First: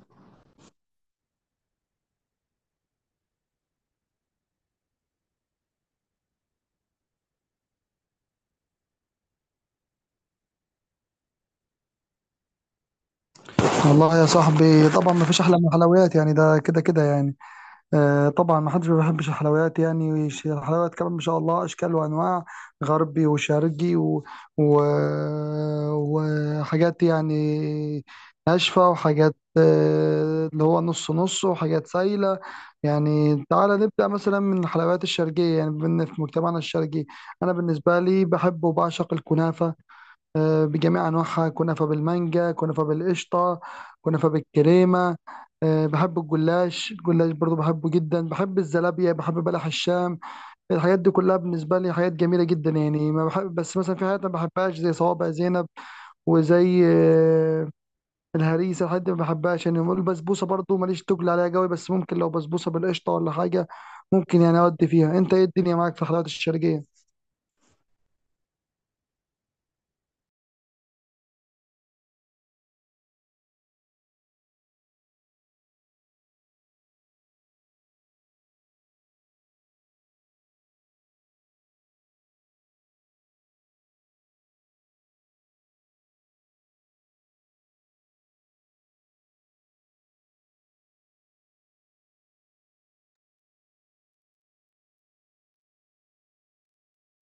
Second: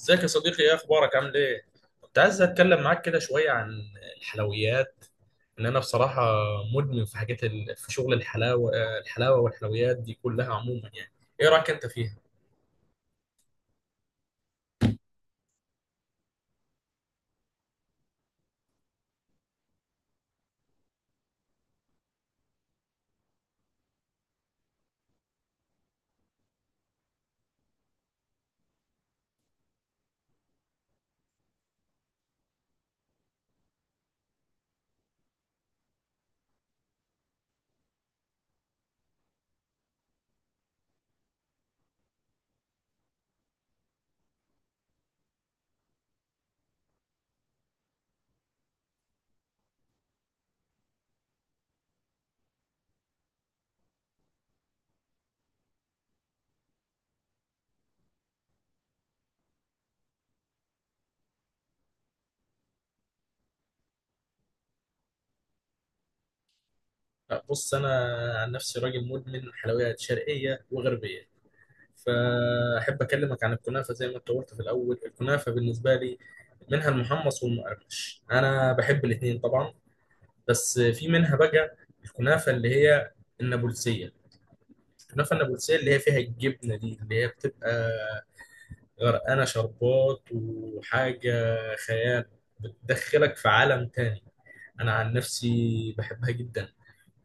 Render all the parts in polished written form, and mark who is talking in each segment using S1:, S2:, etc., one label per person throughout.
S1: ازيك يا صديقي؟ ايه اخبارك، عامل ايه؟ كنت عايز اتكلم معاك كده شويه عن الحلويات. ان انا بصراحه مدمن في شغل الحلاوه والحلويات دي كلها عموما، يعني ايه رايك انت فيها؟
S2: والله يا صاحبي، طبعا ما فيش احلى من الحلويات، يعني ده كده كده يعني. آه طبعا، ما حدش ما بيحبش الحلويات، يعني الحلويات كمان ما شاء الله اشكال وانواع، غربي وشرقي و... وحاجات يعني، ناشفه وحاجات، اللي هو نص نص، وحاجات سايله. يعني تعالى نبدا مثلا من الحلويات الشرقيه، يعني بما إن في مجتمعنا الشرقي، انا بالنسبه لي بحب وبعشق الكنافه. بجميع أنواعها، كنافة بالمانجا، كنافة بالقشطة، كنافة بالكريمة. بحب الجلاش، الجلاش برضو بحبه جدا، بحب الزلابية، بحب بلح الشام. الحاجات دي كلها بالنسبة لي حاجات جميلة جدا يعني. ما بحب بس مثلا في حاجات ما بحبهاش، زي صوابع زينب، وزي الهريسة. الحاجات دي ما بحبهاش يعني. البسبوسة برضو ماليش تقل عليها قوي، بس ممكن لو بسبوسة بالقشطة ولا حاجة ممكن يعني أودي فيها. أنت إيه الدنيا معاك في الحلويات الشرقية؟
S1: لا، بص انا عن نفسي راجل مدمن حلويات شرقيه وغربيه. فاحب اكلمك عن الكنافه. زي ما انت قلت في الاول، الكنافه بالنسبه لي منها المحمص والمقرمش. انا بحب الاثنين طبعا. بس في منها بقى الكنافه اللي هي النابلسيه. كنافه النابلسيه اللي هي فيها الجبنه دي، اللي هي بتبقى غرقانه شربات وحاجه، خيال، بتدخلك في عالم تاني. انا عن نفسي بحبها جدا.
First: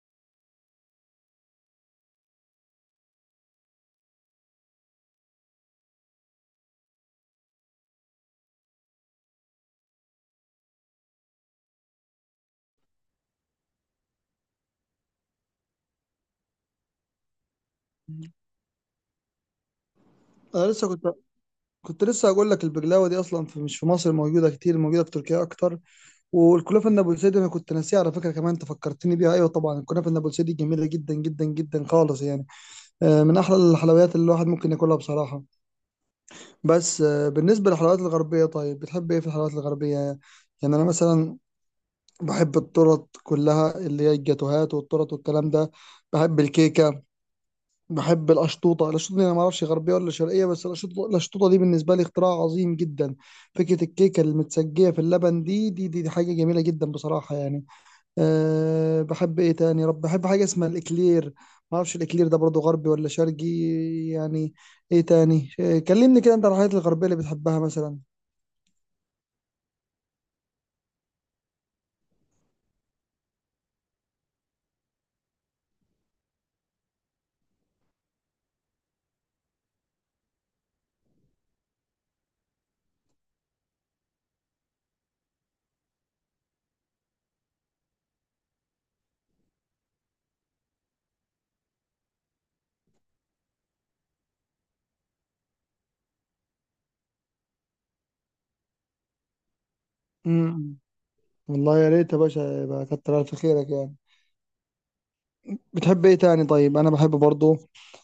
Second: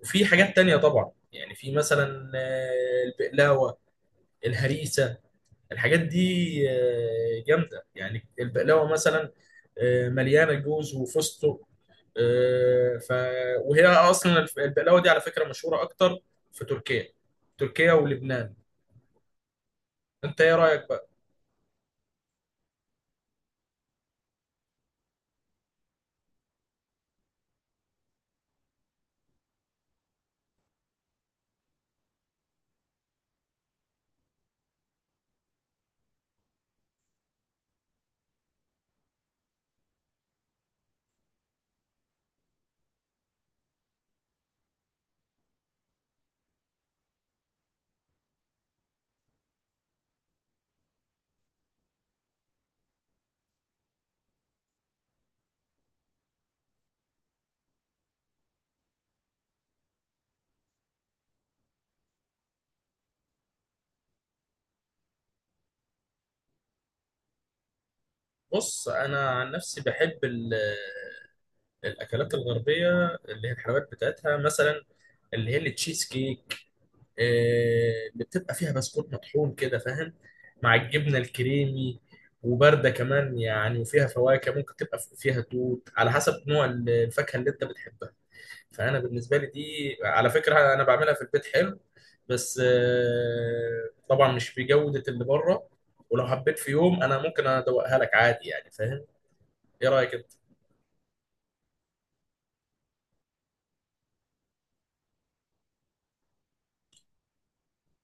S1: وفي حاجات تانية طبعا يعني، في مثلا البقلاوه، الهريسه، الحاجات دي جامده يعني. البقلاوه مثلا مليانه جوز وفستق. آه، ف وهي اصلا البقلاوه دي على فكره مشهوره اكتر في تركيا ولبنان. انت ايه
S2: انا
S1: رايك
S2: لسه
S1: بقى؟
S2: كنت لسه هقول لك، البقلاوه دي اصلا في مش في مصر موجوده كتير، موجوده في تركيا اكتر. والكنافه النابلسيدي انا كنت ناسيها على فكره، كمان انت فكرتني بيها، ايوه طبعا الكنافه النابلسيدي جميله جدا جدا جدا خالص يعني. من احلى الحلويات اللي الواحد ممكن ياكلها بصراحه. بس بالنسبه للحلويات الغربيه، طيب بتحب ايه في الحلويات الغربيه يعني؟ انا مثلا بحب التورت كلها، اللي هي الجاتوهات والتورت والكلام ده. بحب الكيكه. بحب الأشطوطة، الأشطوطة دي أنا ما أعرفش غربية ولا شرقية، بس الأشطوطة، الأشطوطة دي بالنسبة لي اختراع عظيم جدا. فكرة الكيكة المتسجية في اللبن، دي حاجة جميلة جدا بصراحة يعني. بحب إيه تاني؟ يا رب بحب حاجة اسمها الإكلير، ما أعرفش الإكلير ده برضو غربي ولا شرقي يعني. إيه تاني؟ كلمني كده أنت عن الحاجات الغربية اللي بتحبها مثلا.
S1: بص انا عن نفسي بحب الاكلات الغربيه اللي هي الحلويات بتاعتها. مثلا اللي هي التشيز كيك، اللي بتبقى فيها بسكوت مطحون كده فاهم، مع الجبنه الكريمي، وبارده كمان يعني، وفيها فواكه. ممكن تبقى فيها توت على حسب نوع الفاكهه اللي انت بتحبها. فانا بالنسبه لي دي على فكره انا بعملها في البيت حلو، بس طبعا مش بجوده اللي بره. ولو حبيت في يوم انا ممكن ادوقها لك عادي يعني فاهم. ايه رايك انت؟
S2: امم والله يا ريت يا باشا، يبقى كتر ألف خيرك يعني. بتحب ايه تاني؟ طيب انا بحب برضو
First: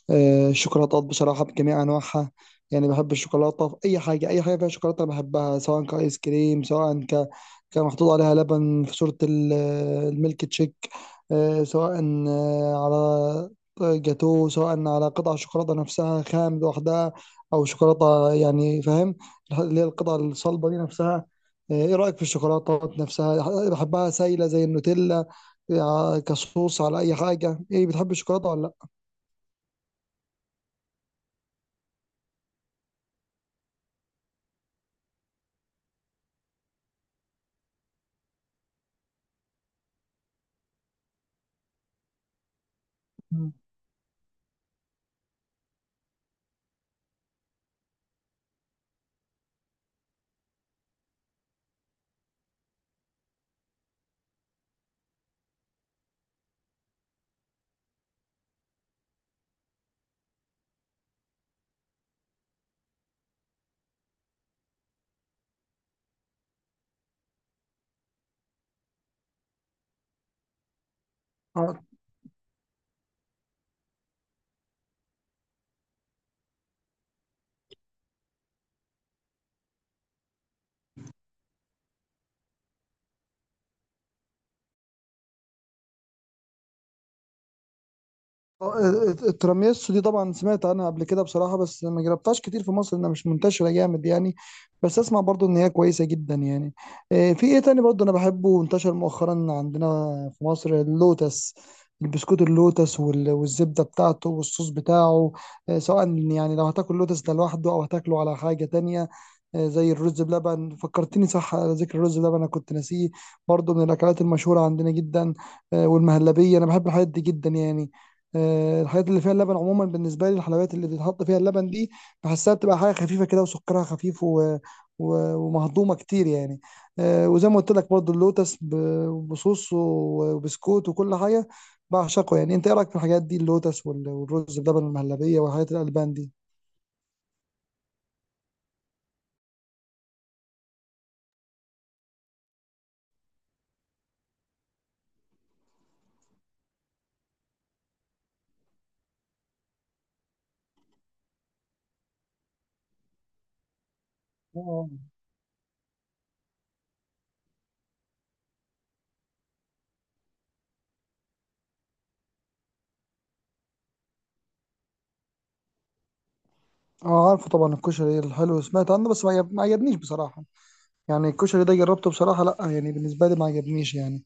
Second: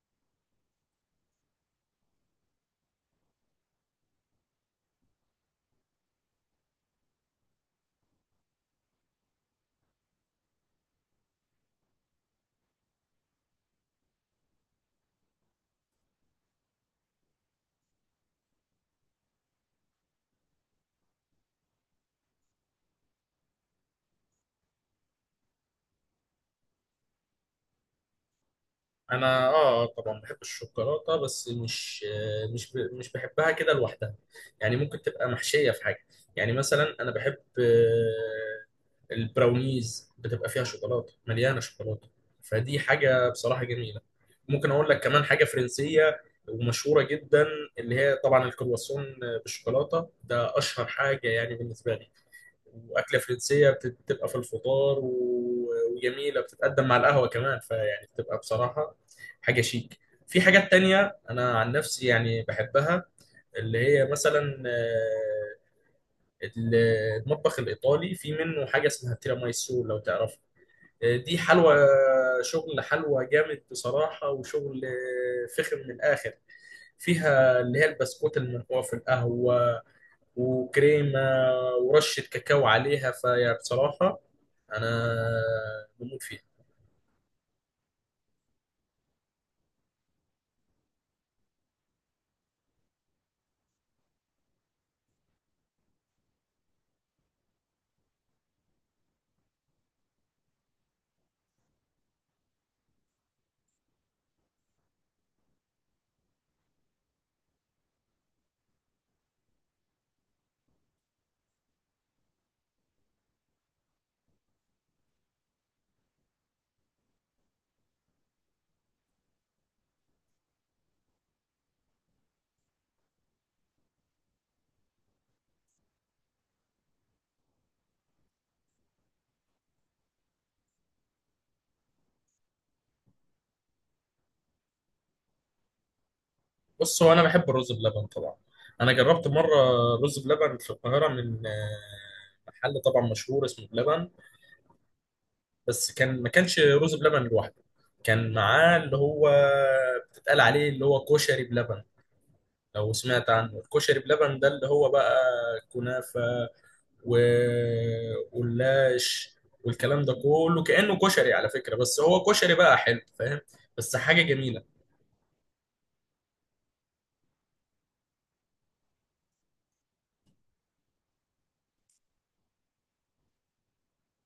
S2: الشوكولاتات بصراحة بجميع انواعها. يعني بحب الشوكولاتة في اي حاجة، اي حاجة فيها شوكولاتة أنا بحبها، سواء كايس كريم، سواء كان محطوط عليها لبن في صورة الميلك تشيك. سواء آه، على جاتو، سواء على قطع شوكولاتة نفسها خام لوحدها، او شوكولاتة يعني فاهم، اللي هي القطع الصلبة دي نفسها. ايه رأيك في الشوكولاتة نفسها؟ بحبها سايلة زي النوتيلا، يا كصوص على اي حاجه. ايه بتحب الشوكولاته ولا لا؟
S1: انا طبعا بحب الشوكولاته. بس مش مش بحبها كده لوحدها يعني. ممكن تبقى محشيه في حاجه. يعني مثلا انا بحب البراونيز. بتبقى فيها شوكولاته، مليانه شوكولاته، فدي حاجه
S2: مم.
S1: بصراحه جميله. ممكن اقول لك كمان حاجه فرنسيه ومشهوره جدا، اللي هي طبعا الكرواسون بالشوكولاته. ده اشهر حاجه يعني بالنسبه لي. واكله فرنسيه بتبقى في الفطار وجميله، بتتقدم مع القهوه كمان. فيعني بتبقى بصراحه حاجه شيك. في حاجات تانية انا عن نفسي يعني بحبها، اللي هي مثلا ال- المطبخ الايطالي. في منه حاجه اسمها تيراميسو، لو تعرفها. دي
S2: ع-
S1: حلوى، شغل حلوى جامد بصراحه، وشغل فخم من الاخر. فيها اللي هي البسكوت المنقوع في القهوة، وكريمة، ورشة كاكاو عليها. فيا بصراحة أنا بموت فيها.
S2: آه، التراميسو دي طبعا سمعت عنها قبل كده بصراحة، بس ما جربتهاش كتير في مصر، انها مش منتشرة جامد يعني. بس اسمع برضو ان هي كويسة جدا يعني. في ايه تاني برضو انا بحبه وانتشر مؤخرا عندنا في مصر؟ اللوتس، البسكوت اللوتس والزبدة بتاعته والصوص بتاعه. سواء يعني لو هتاكل لوتس ده لوحده او هتاكله على حاجة تانية. زي الرز بلبن، فكرتني صح، على ذكر الرز بلبن انا كنت ناسيه، برضو من الاكلات المشهورة عندنا جدا. والمهلبية، انا بحب الحاجات دي جدا يعني. الحاجات اللي فيها اللبن عموما بالنسبه لي، الحلويات اللي بيتحط فيها اللبن دي بحسها بتبقى حاجه خفيفه كده، وسكرها خفيف ومهضومه كتير يعني. وزي ما قلت لك برضو اللوتس بصوص وبسكوت وكل حاجه بعشقه يعني. انت ايه رايك في الحاجات دي، اللوتس والرز بلبن، المهلبيه والحاجات الالبان دي؟
S1: بص، هو أنا بحب الرز بلبن طبعا. أنا جربت مرة رز بلبن في القاهرة من محل طبعا مشهور اسمه بلبن. بس كان، ما كانش رز بلبن لوحده، كان معاه اللي هو بتتقال عليه اللي هو كشري بلبن، لو سمعت عنه. الكشري بلبن ده اللي هو
S2: آه.
S1: بقى كنافة واللاش والكلام ده كله، كأنه كشري على فكرة، بس هو كشري بقى حلو فاهم، بس حاجة جميلة.
S2: اه عارفه طبعا، الكشري الحلو سمعت عنه، بس ما عجبنيش بصراحه يعني. الكشري ده جربته بصراحه، لا يعني بالنسبه لي ما عجبنيش يعني.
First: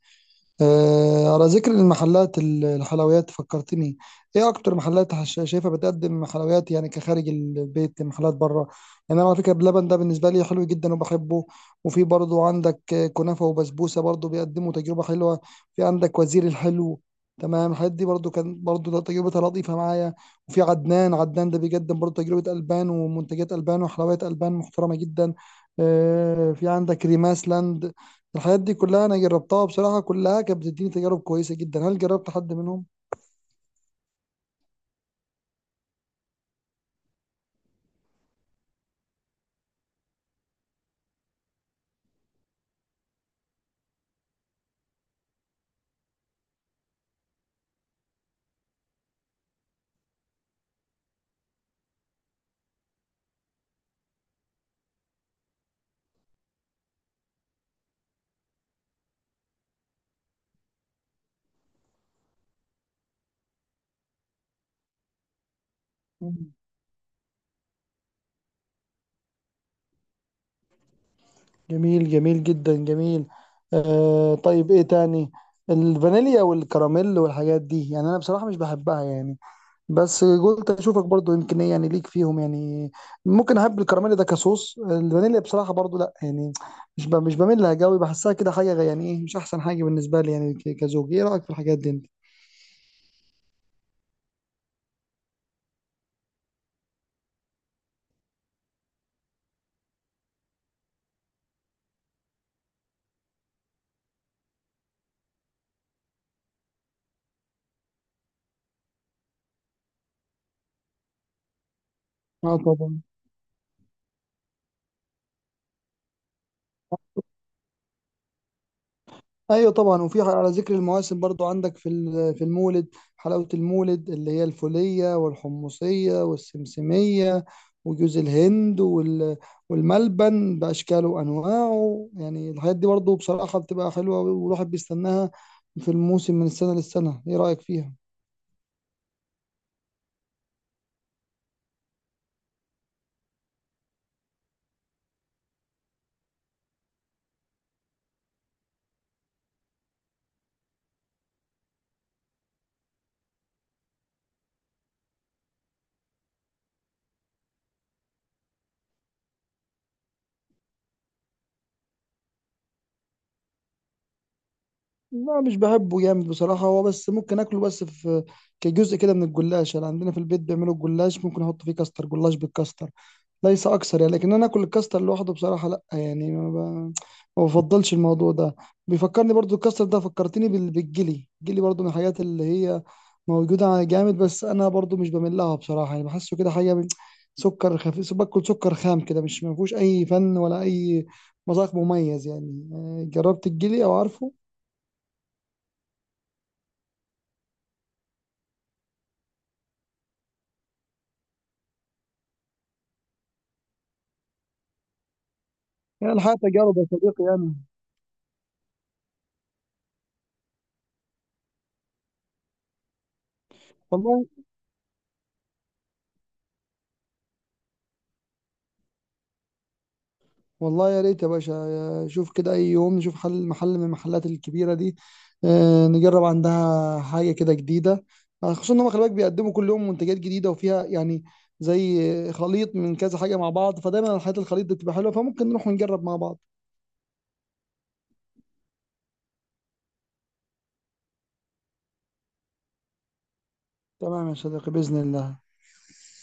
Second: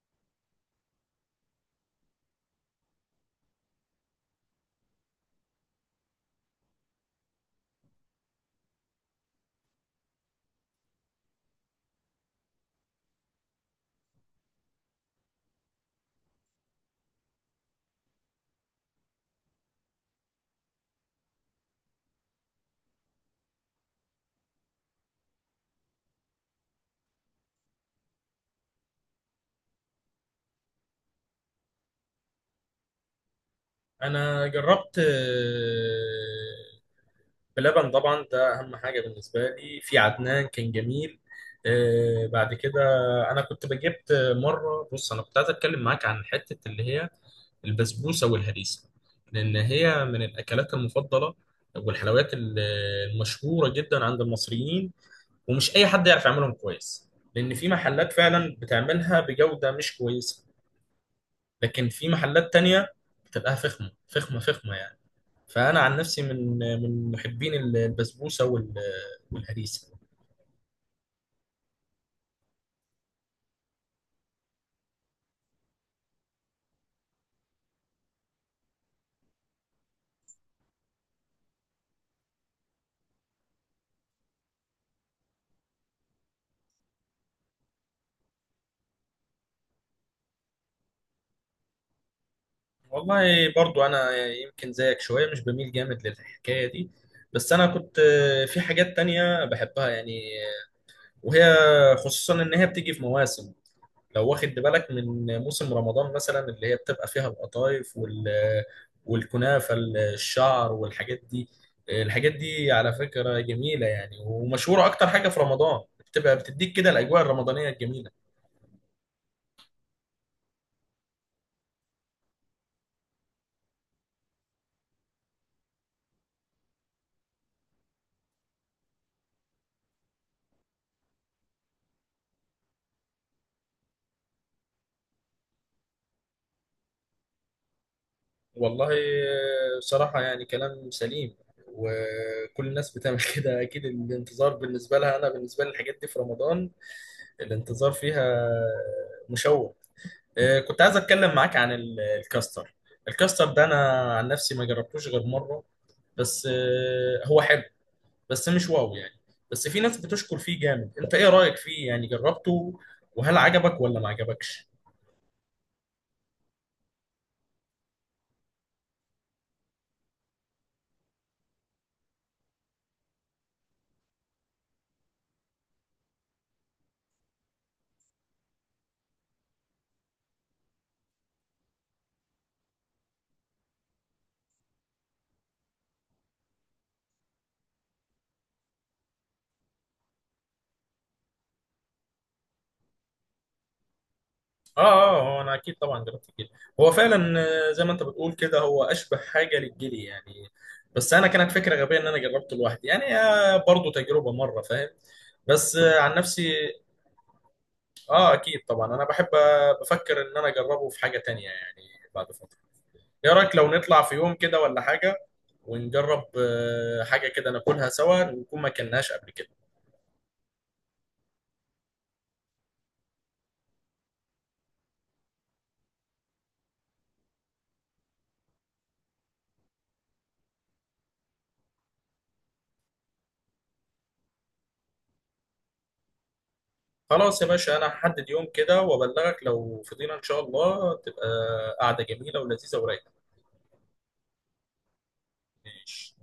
S2: آه على ذكر المحلات، الحلويات فكرتني، ايه اكتر محلات شايفها بتقدم حلويات يعني كخارج البيت، محلات بره يعني؟ انا على فكره بلبن ده بالنسبه لي حلو جدا وبحبه. وفي برضو عندك كنافه وبسبوسه، برضو بيقدموا تجربه حلوه. في عندك وزير الحلو، تمام، الحاجات دي برضو كان برضو ده تجربتها لطيفه معايا. وفي عدنان، عدنان ده بيقدم برضو تجربه البان ومنتجات البان وحلويات البان محترمه جدا. في عندك ريماس لاند. الحاجات دي كلها انا جربتها بصراحة، كلها كانت بتديني تجارب كويسة جدا. هل جربت حد منهم؟
S1: أنا جربت بلبن طبعا، ده أهم حاجة بالنسبة لي. في عدنان كان جميل. بعد كده أنا كنت بجبت مرة. بص، أنا كنت عايز أتكلم معاك عن حتة اللي هي البسبوسة والهريسة، لأن هي من الأكلات المفضلة والحلويات المشهورة جدا عند المصريين. ومش اي حد يعرف يعملهم كويس، لان في محلات فعلا بتعملها بجودة مش كويسة. لكن في محلات تانية بتبقى فخمة فخمة فخمة يعني. فانا عن نفسي
S2: مم.
S1: من محبين البسبوسة والهريسة.
S2: جميل، جميل جدا جميل. آه طيب ايه تاني؟ الفانيليا والكراميل والحاجات دي يعني انا بصراحة مش بحبها يعني، بس قلت اشوفك برضو يمكن ايه يعني ليك فيهم يعني. ممكن احب الكراميل ده كصوص، الفانيليا بصراحة برضو لا يعني، مش بميل لها قوي، بحسها كده حاجة يعني ايه، مش احسن حاجة بالنسبة لي يعني كزوج. ايه رأيك في الحاجات دي انت؟
S1: والله برضو انا يمكن زيك شوية مش بميل جامد للحكاية دي. بس انا كنت في حاجات تانية بحبها يعني، وهي خصوصا ان هي بتيجي في مواسم. لو واخد بالك، من موسم رمضان مثلا اللي هي بتبقى فيها القطايف والكنافة الشعر والحاجات دي. الحاجات
S2: اه
S1: دي على
S2: طبعا،
S1: فكرة جميلة يعني، ومشهورة أكتر حاجة في رمضان، بتبقى بتديك كده الأجواء الرمضانية الجميلة.
S2: ايوه طبعا. وفي على ذكر المواسم برضو عندك في في المولد، حلاوه المولد اللي هي الفوليه والحمصيه والسمسميه وجوز الهند والملبن باشكاله وانواعه يعني. الحاجات دي برضو بصراحه بتبقى حلوه والواحد بيستناها في الموسم من السنه للسنه. ايه رايك فيها؟
S1: والله بصراحة يعني كلام سليم، وكل الناس بتعمل كده أكيد. الانتظار بالنسبة لها، أنا بالنسبة لي الحاجات دي في رمضان الانتظار فيها مشوق. كنت عايز اتكلم معاك عن الكاستر. الكاستر ده انا عن نفسي ما جربتوش غير مره. بس هو حلو، بس مش واو يعني. بس في ناس بتشكر فيه جامد. انت ايه رايك فيه؟ يعني جربته، وهل عجبك ولا ما عجبكش؟
S2: لا مش بحبه جامد بصراحه، هو بس ممكن اكله بس في كجزء كده من الجلاش يعني، عندنا في البيت بيعملوا الجلاش ممكن احط فيه كاستر، جلاش بالكاستر، ليس اكثر يعني. لكن انا اكل الكاستر لوحده بصراحه لا يعني، ما بفضلش الموضوع ده. بيفكرني برضو الكاستر ده، فكرتني بالجلي، الجلي برضو من الحاجات اللي هي موجوده على جامد، بس انا برضو مش بميل لها بصراحه يعني. بحسه كده حاجه من سكر خفيف، باكل سكر خام كده، مش ما فيهوش اي فن ولا اي مذاق مميز يعني. آه، جربت الجلي او عارفه؟
S1: اه. اه، هو انا اكيد طبعا جربت الجلي. هو فعلا، زي ما انت بتقول كده، هو اشبه حاجه للجلي يعني. بس انا كانت فكره غبيه ان انا جربته لوحدي يعني. برضه تجربه مره فاهم. بس
S2: يعني
S1: عن
S2: الحياه
S1: نفسي،
S2: تجارب يا صديقي يعني.
S1: اه اكيد طبعا انا بحب. بفكر ان انا اجربه في حاجة تانية يعني بعد فترة. ايه رايك لو نطلع في
S2: والله
S1: يوم كده ولا حاجة، ونجرب حاجة كده ناكلها سوا، ونكون ما اكلناش قبل كده؟
S2: والله يا ريت يا باشا شوف كده، أي يوم نشوف حل، محل من المحلات الكبيرة دي، نجرب عندها حاجة كده جديدة. خصوصا إن هم خلي بالك بيقدموا كل يوم منتجات جديدة وفيها يعني زي خليط من كذا حاجة مع بعض، فدايما الحاجات الخليط دي بتبقى حلوة، فممكن نروح ونجرب مع بعض.
S1: خلاص يا باشا، انا هحدد يوم كده وابلغك. لو فضينا ان شاء الله تبقى قعدة جميلة ولذيذة ورايقة.
S2: تمام يا صديقي، بإذن الله.
S1: ماشي.